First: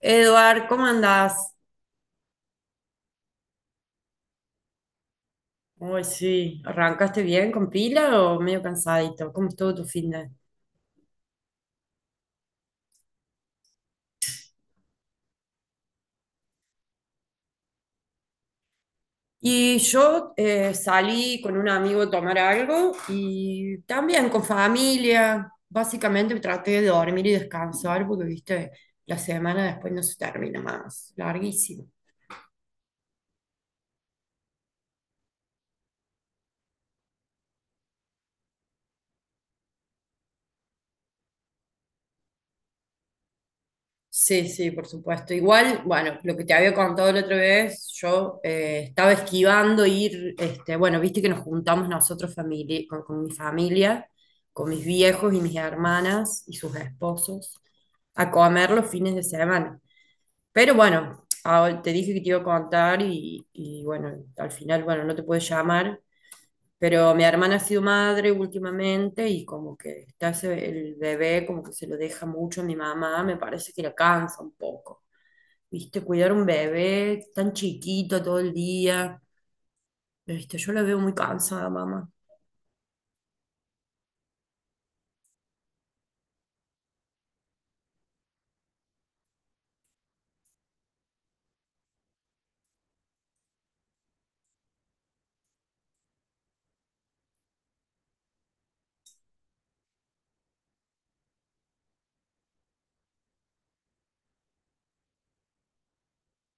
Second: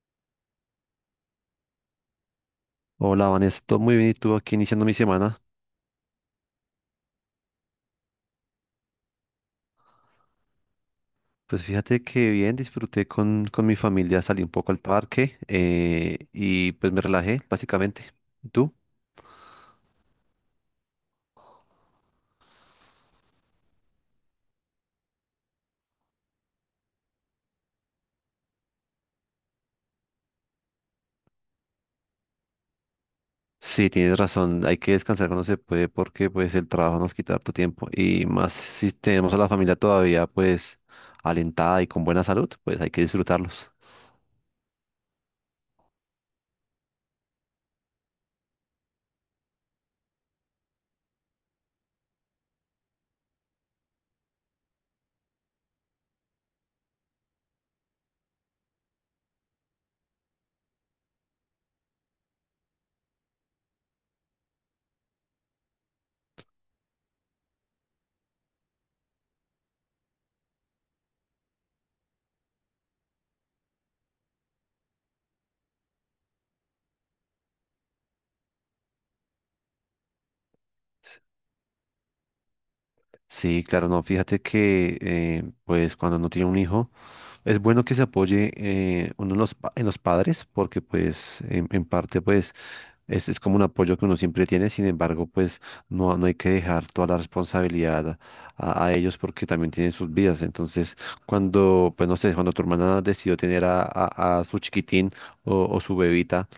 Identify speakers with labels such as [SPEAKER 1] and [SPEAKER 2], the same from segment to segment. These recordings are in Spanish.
[SPEAKER 1] Eduard, ¿cómo andás?
[SPEAKER 2] Hola, Vanessa, todo muy bien y tú aquí iniciando mi semana.
[SPEAKER 1] Uy, sí, ¿arrancaste bien con pila o medio cansadito? ¿Cómo estuvo tu fin de?
[SPEAKER 2] Pues fíjate que bien, disfruté con mi familia, salí un poco al parque y pues me relajé, básicamente. ¿Y tú?
[SPEAKER 1] Y yo salí con un amigo a tomar algo y también con familia. Básicamente traté de dormir y descansar porque, viste, la semana después no se termina más, larguísimo.
[SPEAKER 2] Sí, tienes razón, hay que descansar cuando se puede porque pues el trabajo nos quita harto tiempo y más si tenemos a la familia todavía pues alentada y con buena salud, pues hay que disfrutarlos.
[SPEAKER 1] Sí, sí, por supuesto. Igual, bueno, lo que te había contado la otra vez, yo estaba esquivando ir, este, bueno, viste que nos juntamos nosotros con mi familia, con mis viejos y mis hermanas y sus esposos, a comer los fines de semana. Pero bueno, ah, bueno, te dije que te iba a contar y bueno, al final, bueno, no te puedo llamar, pero mi hermana ha sido madre últimamente y como que está el bebé, como que se lo deja mucho a mi mamá, me parece que la cansa un poco. ¿Viste? Cuidar un bebé tan chiquito todo el día. ¿Viste? Yo la veo muy cansada, mamá.
[SPEAKER 2] Sí, claro, no, fíjate que pues cuando uno tiene un hijo es bueno que se apoye uno en los, en los padres porque pues en parte pues es como un apoyo que uno siempre tiene. Sin embargo pues no hay que dejar toda la responsabilidad a ellos porque también tienen sus vidas. Entonces cuando pues no sé, cuando tu hermana decidió tener a su chiquitín o su bebita,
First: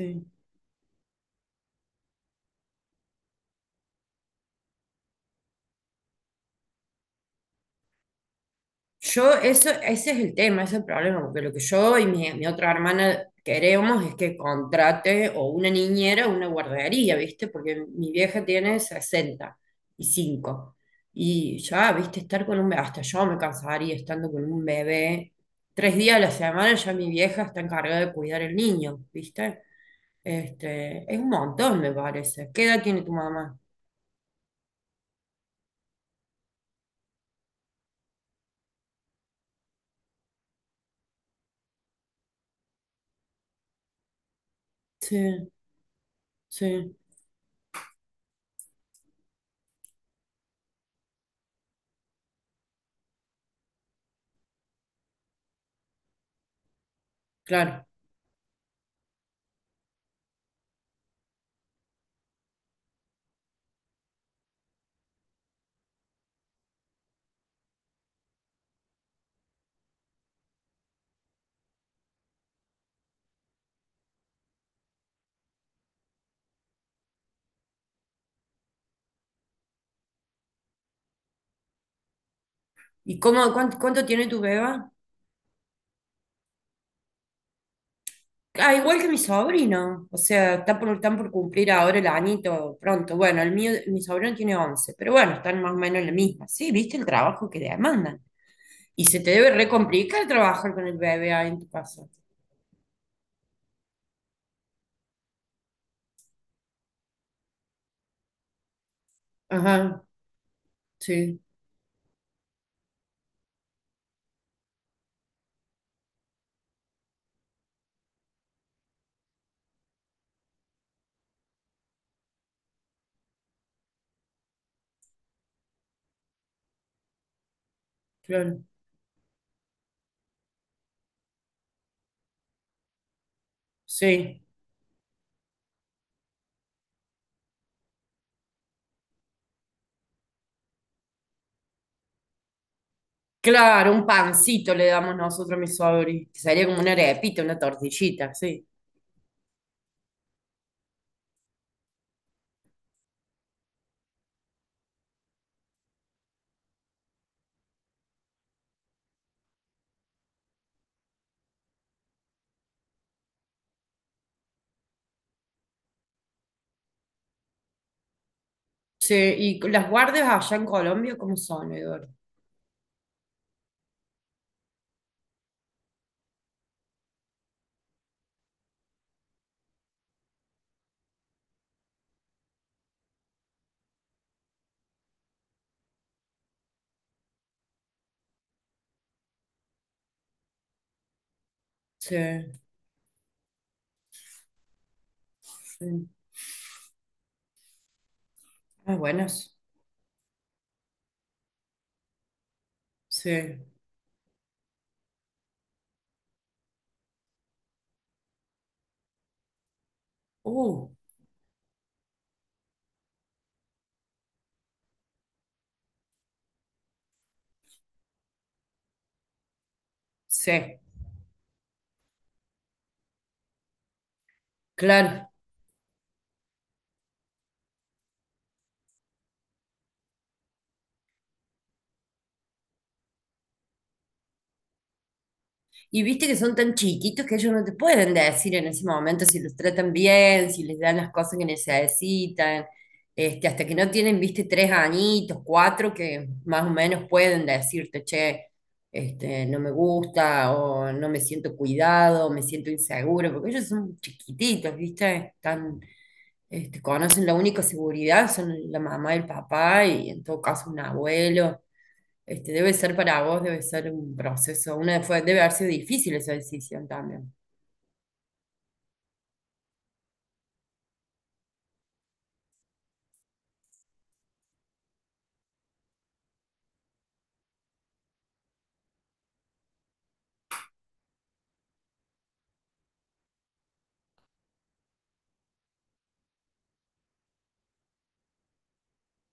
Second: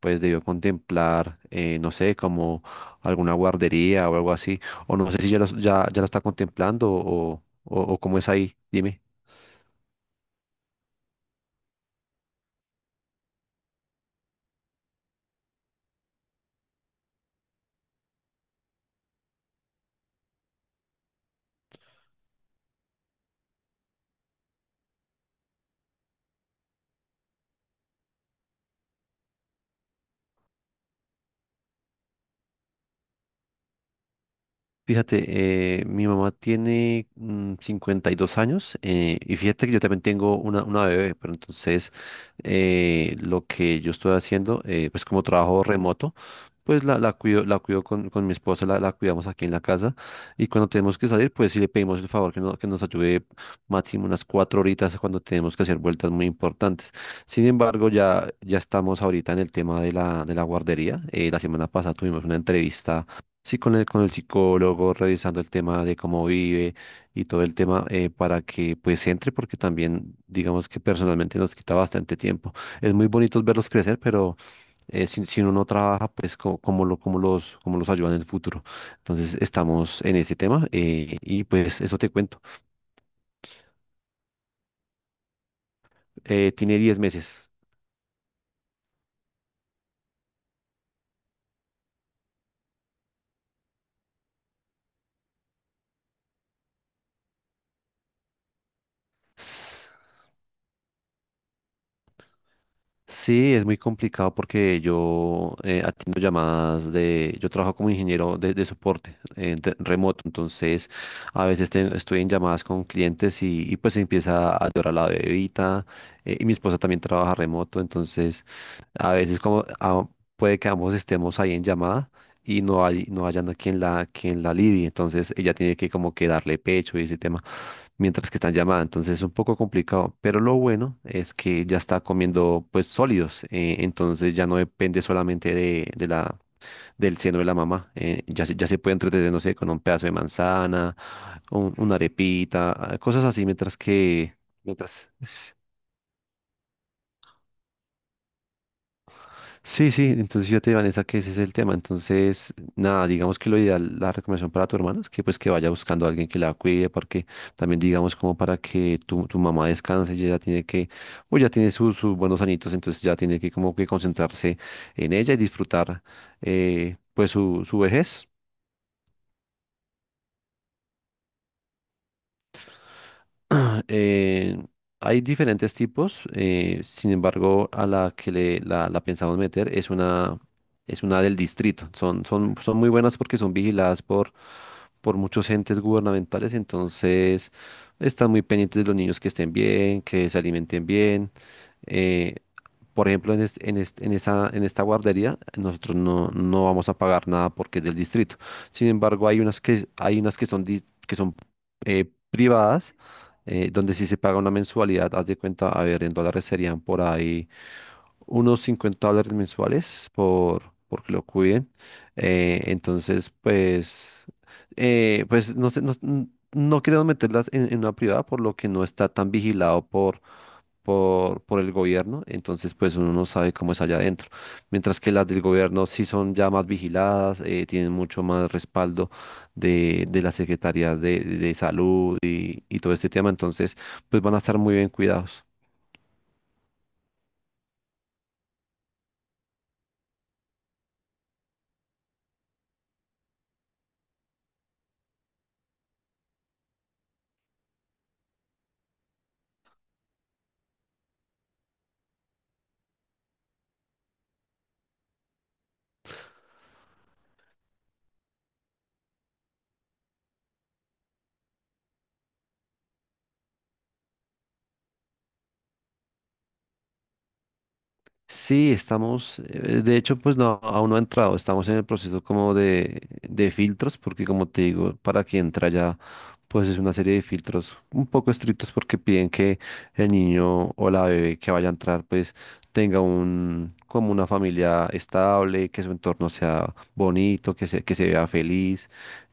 [SPEAKER 2] pues debió contemplar no sé, como alguna guardería o algo así, o no sé si ya lo está contemplando, o cómo es ahí, dime.
[SPEAKER 1] Yo, eso, ese es el tema, ese es el problema, porque lo que yo y mi otra hermana queremos es que contrate o una niñera o una guardería, ¿viste? Porque mi vieja tiene 65 y cinco. Y ya, ¿viste? Estar con un bebé, hasta yo me cansaría estando con un bebé. Tres días a la semana ya mi vieja está encargada de cuidar el niño, ¿viste? Este, es un montón, me parece. ¿Qué edad tiene tu mamá?
[SPEAKER 2] Fíjate, mi mamá tiene 52 años, y fíjate que yo también tengo una bebé. Pero entonces lo que yo estoy haciendo, pues como
[SPEAKER 1] Sí,
[SPEAKER 2] trabajo remoto, pues
[SPEAKER 1] sí,
[SPEAKER 2] la cuido con mi esposa, la cuidamos aquí en la casa. Y cuando tenemos que salir, pues sí le pedimos el favor que, que nos ayude máximo unas 4 horitas cuando tenemos que hacer vueltas muy importantes. Sin
[SPEAKER 1] claro.
[SPEAKER 2] embargo, ya estamos ahorita en el tema de de la guardería. La semana pasada tuvimos una entrevista sí, con el psicólogo, revisando el tema de cómo vive y todo el tema para que pues entre, porque también digamos que personalmente nos quita bastante tiempo. Es muy bonito verlos crecer, pero si, si uno no trabaja, pues cómo los ayuda en el futuro. Entonces estamos en ese tema, y pues eso te cuento.
[SPEAKER 1] Y cuánto tiene tu beba?
[SPEAKER 2] Tiene 10 meses.
[SPEAKER 1] Ah, igual que mi sobrino, o sea, están por cumplir ahora el añito pronto. Bueno, el mío, mi sobrino tiene 11, pero bueno, están más o menos en la misma. Sí, viste el trabajo que demandan. Y se te debe recomplicar trabajar con el bebé ahí en tu casa.
[SPEAKER 2] Sí, es muy complicado porque yo atiendo llamadas de, yo trabajo como ingeniero de soporte
[SPEAKER 1] Ajá,
[SPEAKER 2] remoto. Entonces
[SPEAKER 1] sí,
[SPEAKER 2] a veces estoy en llamadas con clientes y pues empieza a llorar la bebita, y mi esposa también trabaja remoto. Entonces a veces como puede que ambos estemos ahí en llamada y no hay, no hayan a quien la lidie. Entonces ella tiene que como que darle pecho y ese tema mientras que están
[SPEAKER 1] claro,
[SPEAKER 2] llamada. Entonces es un poco complicado, pero lo bueno es que ya está comiendo pues sólidos. Entonces
[SPEAKER 1] sí.
[SPEAKER 2] ya no depende solamente del seno de la mamá. Ya se puede entretener, no sé, con un pedazo de manzana, una arepita, cosas así, mientras
[SPEAKER 1] Claro, un
[SPEAKER 2] que...
[SPEAKER 1] pancito le
[SPEAKER 2] Mientras...
[SPEAKER 1] damos nosotros a mi sobrino, que sería como una arepita, una tortillita, sí.
[SPEAKER 2] Sí, sí, entonces fíjate, Vanessa, que ese es el tema. Entonces, nada, digamos que lo ideal, la recomendación para tu hermana es que pues que vaya buscando a alguien que la cuide, porque también digamos como para que tu mamá descanse, ella ya tiene que, pues ya tiene sus buenos añitos, entonces ya tiene que como que concentrarse en ella y disfrutar pues su vejez.
[SPEAKER 1] Sí, y las guardias allá en Colombia, ¿cómo son, Eduardo?
[SPEAKER 2] Eh, hay diferentes tipos, sin embargo, a la que la pensamos meter es es una del distrito. Son muy buenas porque son vigiladas por muchos entes gubernamentales. Entonces están muy pendientes de los niños que estén bien, que se alimenten bien.
[SPEAKER 1] Sí,
[SPEAKER 2] Eh, por ejemplo, en, es- en, est- en esa, en esta guardería, nosotros
[SPEAKER 1] sí.
[SPEAKER 2] no vamos a pagar nada porque es del distrito. Sin
[SPEAKER 1] Ah,
[SPEAKER 2] embargo,
[SPEAKER 1] buenas.
[SPEAKER 2] hay unas que son, que son privadas,
[SPEAKER 1] Sí.
[SPEAKER 2] donde sí se paga una mensualidad. Haz de cuenta, a ver, en dólares serían por ahí unos 50 dólares mensuales
[SPEAKER 1] Uh.
[SPEAKER 2] por que lo cuiden. Entonces, pues, pues no sé, no, no queremos meterlas en una privada, por lo que no está tan vigilado
[SPEAKER 1] Sí,
[SPEAKER 2] por el gobierno. Entonces pues uno no sabe cómo es allá adentro. Mientras que las
[SPEAKER 1] claro.
[SPEAKER 2] del gobierno sí son ya más vigiladas, tienen mucho más respaldo de las secretarías de salud y todo este tema. Entonces pues van a estar muy bien cuidados.
[SPEAKER 1] Y viste que son tan chiquitos que ellos no te pueden decir en ese momento si los tratan bien, si les dan las cosas que necesitan, este, hasta que no tienen, viste, tres añitos, cuatro, que más o menos pueden decirte, che, este, no me gusta, o no me siento cuidado, o me siento inseguro, porque ellos son chiquititos, viste, están, este, conocen la única seguridad, son la mamá y el papá, y en todo caso un abuelo. Este, debe ser para vos, debe ser un proceso, una, fue, debe haber sido difícil esa decisión también.
[SPEAKER 2] Sí, estamos, de hecho, pues no, aún no ha entrado, estamos en el proceso como de filtros, porque como te digo, para que entra ya, pues es una serie de filtros un poco estrictos porque piden que el niño o la bebé que vaya a entrar, pues tenga un, como una familia estable, que su entorno sea bonito, que se vea feliz,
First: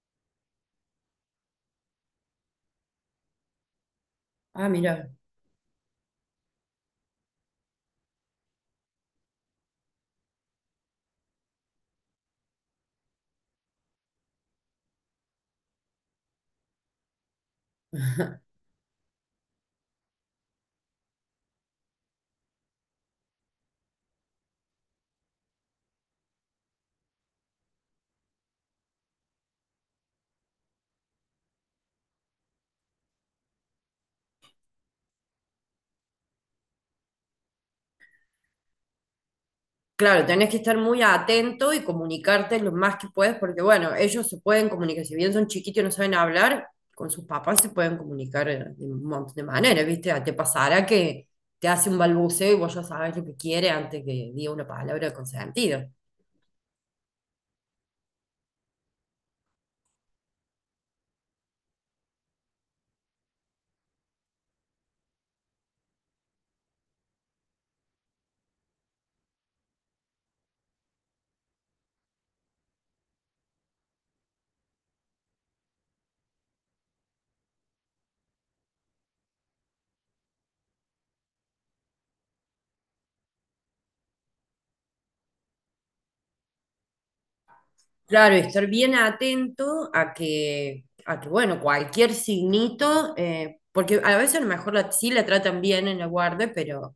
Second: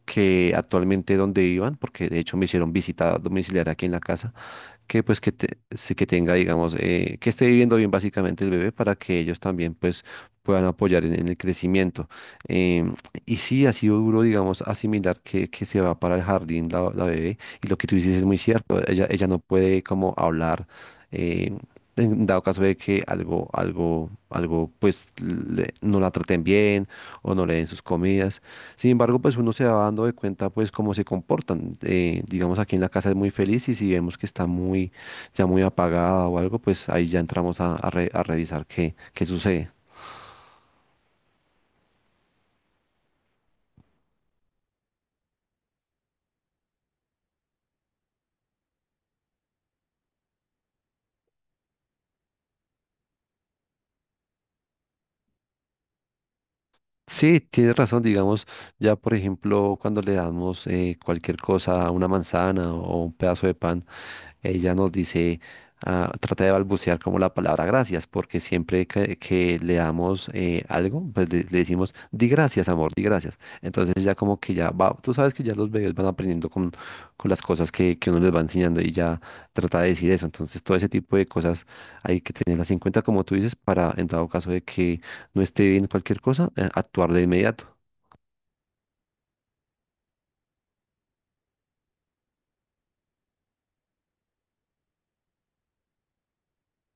[SPEAKER 2] que actualmente donde vivan, porque de hecho me hicieron visita domiciliaria aquí en la casa,
[SPEAKER 1] Ah,
[SPEAKER 2] que
[SPEAKER 1] mira.
[SPEAKER 2] pues que, sí que tenga, digamos, que esté viviendo bien básicamente el bebé para que ellos también pues puedan apoyar en el crecimiento. Em, y sí, ha sido duro, digamos, asimilar que se va para el jardín la bebé. Y lo que tú dices es muy cierto, ella no puede como hablar. Eh, en dado caso de que algo, pues no la traten bien o no le den sus comidas. Sin embargo, pues uno se va dando de cuenta pues cómo se comportan. Digamos aquí en la casa es muy feliz, y si vemos que está muy, ya muy apagada o algo, pues ahí ya entramos a revisar qué sucede.
[SPEAKER 1] Claro, tenés que estar muy atento y comunicarte lo más que puedes, porque bueno, ellos se pueden comunicar, si bien son chiquitos y no saben hablar, con sus papás se pueden comunicar de un montón de maneras, ¿viste? Ah, te pasará que te hace un balbuceo y vos ya sabes lo que quiere antes que diga una palabra con sentido.
[SPEAKER 2] Sí, tienes razón, digamos, ya por ejemplo, cuando le damos cualquier cosa, una manzana o un pedazo de pan, ella nos dice, ah, trata de balbucear como la palabra gracias, porque siempre que le damos algo, pues le decimos, di gracias, amor, di gracias. Entonces ya como que ya va, tú sabes que ya los bebés van aprendiendo con las cosas que uno les va enseñando, y ya trata de decir eso. Entonces todo ese tipo de cosas hay que tenerlas en cuenta, como tú dices, para en dado caso de que no esté bien cualquier cosa, actuar de inmediato.
[SPEAKER 1] Claro, y estar bien atento a que bueno, cualquier signito, porque a veces a lo mejor la, sí la tratan bien en la guardia, pero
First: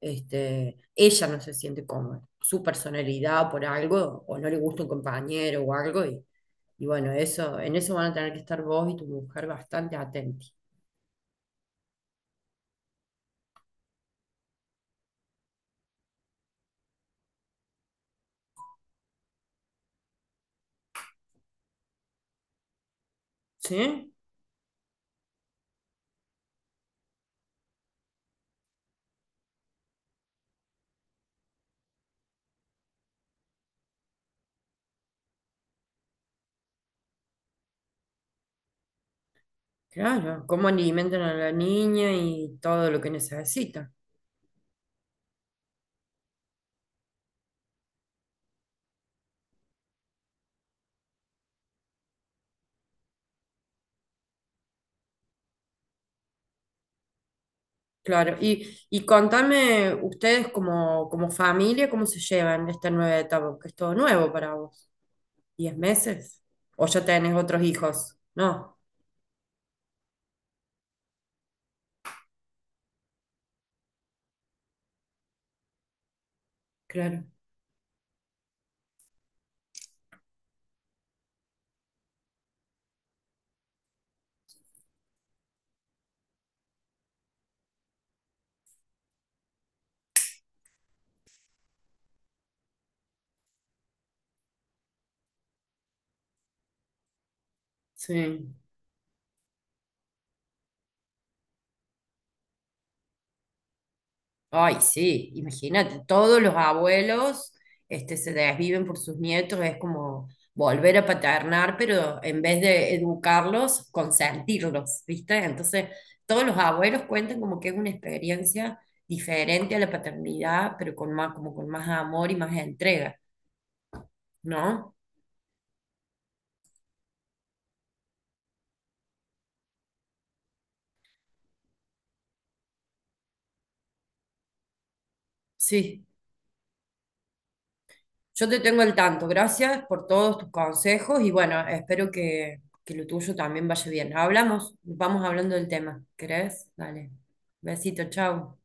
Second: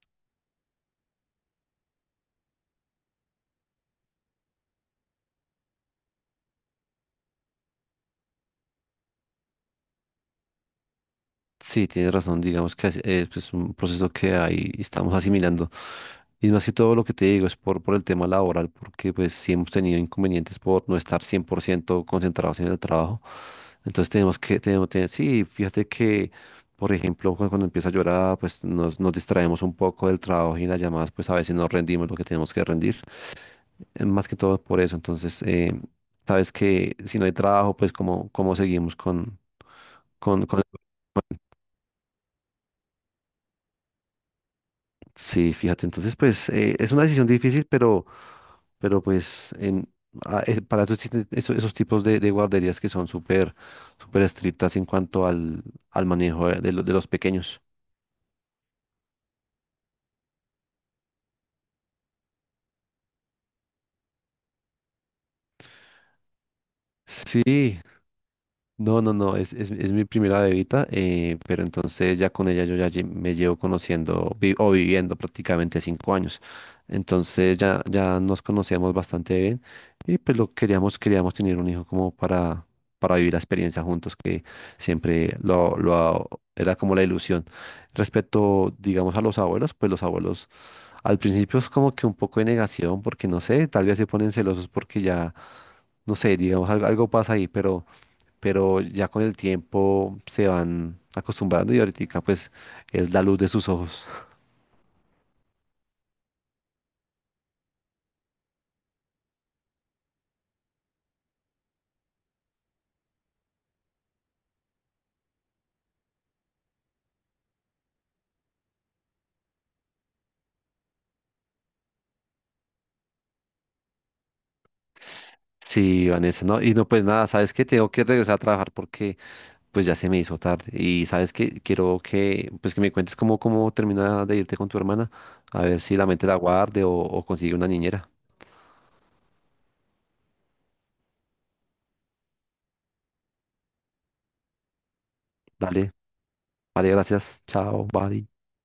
[SPEAKER 1] este, ella no se siente cómoda, su personalidad por algo, o no le gusta un compañero o algo, y bueno, eso, en eso van a tener que estar vos y tu mujer bastante atentos.
[SPEAKER 2] Sí, tienes razón, digamos que es pues, un proceso que ahí estamos asimilando. Y más que todo lo que te digo es por el tema laboral, porque pues sí hemos tenido inconvenientes por no estar 100% concentrados en el trabajo. Entonces
[SPEAKER 1] ¿Sí?
[SPEAKER 2] tenemos que, tenemos, te- sí, fíjate que, por ejemplo, cuando empieza a llorar, pues nos distraemos un poco del trabajo, y en las llamadas, pues a veces no rendimos lo que tenemos que rendir. Más que todo por eso. Entonces, sabes que si no hay trabajo, pues cómo, cómo seguimos
[SPEAKER 1] Claro,
[SPEAKER 2] con... con...
[SPEAKER 1] cómo alimentan a la niña y todo lo que necesita.
[SPEAKER 2] Sí, fíjate, entonces pues es una decisión difícil, pero pues para eso existen esos tipos de guarderías que son súper, súper estrictas en cuanto al manejo de, de los pequeños.
[SPEAKER 1] Claro, y contame ustedes como, como familia, ¿cómo se llevan esta nueva etapa? Que es todo nuevo para vos. ¿10 meses? ¿O ya tenés otros
[SPEAKER 2] Sí.
[SPEAKER 1] hijos? No,
[SPEAKER 2] No, no, no, es mi primera bebita, pero entonces ya con ella yo ya me llevo conociendo vi- o viviendo prácticamente 5 años.
[SPEAKER 1] claro,
[SPEAKER 2] Entonces ya nos conocíamos bastante bien, y pues lo queríamos, queríamos tener un hijo como para vivir la experiencia juntos, que siempre era como la ilusión. Respecto, digamos, a los abuelos, pues los abuelos al principio es como que un poco de negación, porque no sé, tal vez se ponen celosos porque ya, no sé, digamos, algo pasa ahí,
[SPEAKER 1] sí.
[SPEAKER 2] pero ya con el tiempo se van acostumbrando, y ahorita pues es la luz de sus ojos.
[SPEAKER 1] Ay, sí, imagínate, todos los abuelos este, se desviven por sus nietos, es como volver a paternar, pero en vez de educarlos, consentirlos, ¿viste? Entonces, todos los abuelos cuentan como que es una experiencia diferente a la paternidad, pero con más, como con más amor y más entrega, ¿no?
[SPEAKER 2] Sí, Vanessa, no, y no, pues nada, sabes que tengo que regresar a trabajar porque pues ya se me hizo tarde, y sabes que quiero que pues que me cuentes cómo, cómo termina de irte con tu hermana, a ver si la
[SPEAKER 1] Sí.
[SPEAKER 2] mente la guarde, o consigue una niñera.
[SPEAKER 1] Yo te tengo al tanto. Gracias por todos tus consejos y bueno, espero que lo tuyo también vaya bien. Hablamos, vamos hablando del
[SPEAKER 2] Dale,
[SPEAKER 1] tema. ¿Querés?
[SPEAKER 2] vale,
[SPEAKER 1] Dale.
[SPEAKER 2] gracias, chao,
[SPEAKER 1] Besito,
[SPEAKER 2] bye.
[SPEAKER 1] chao.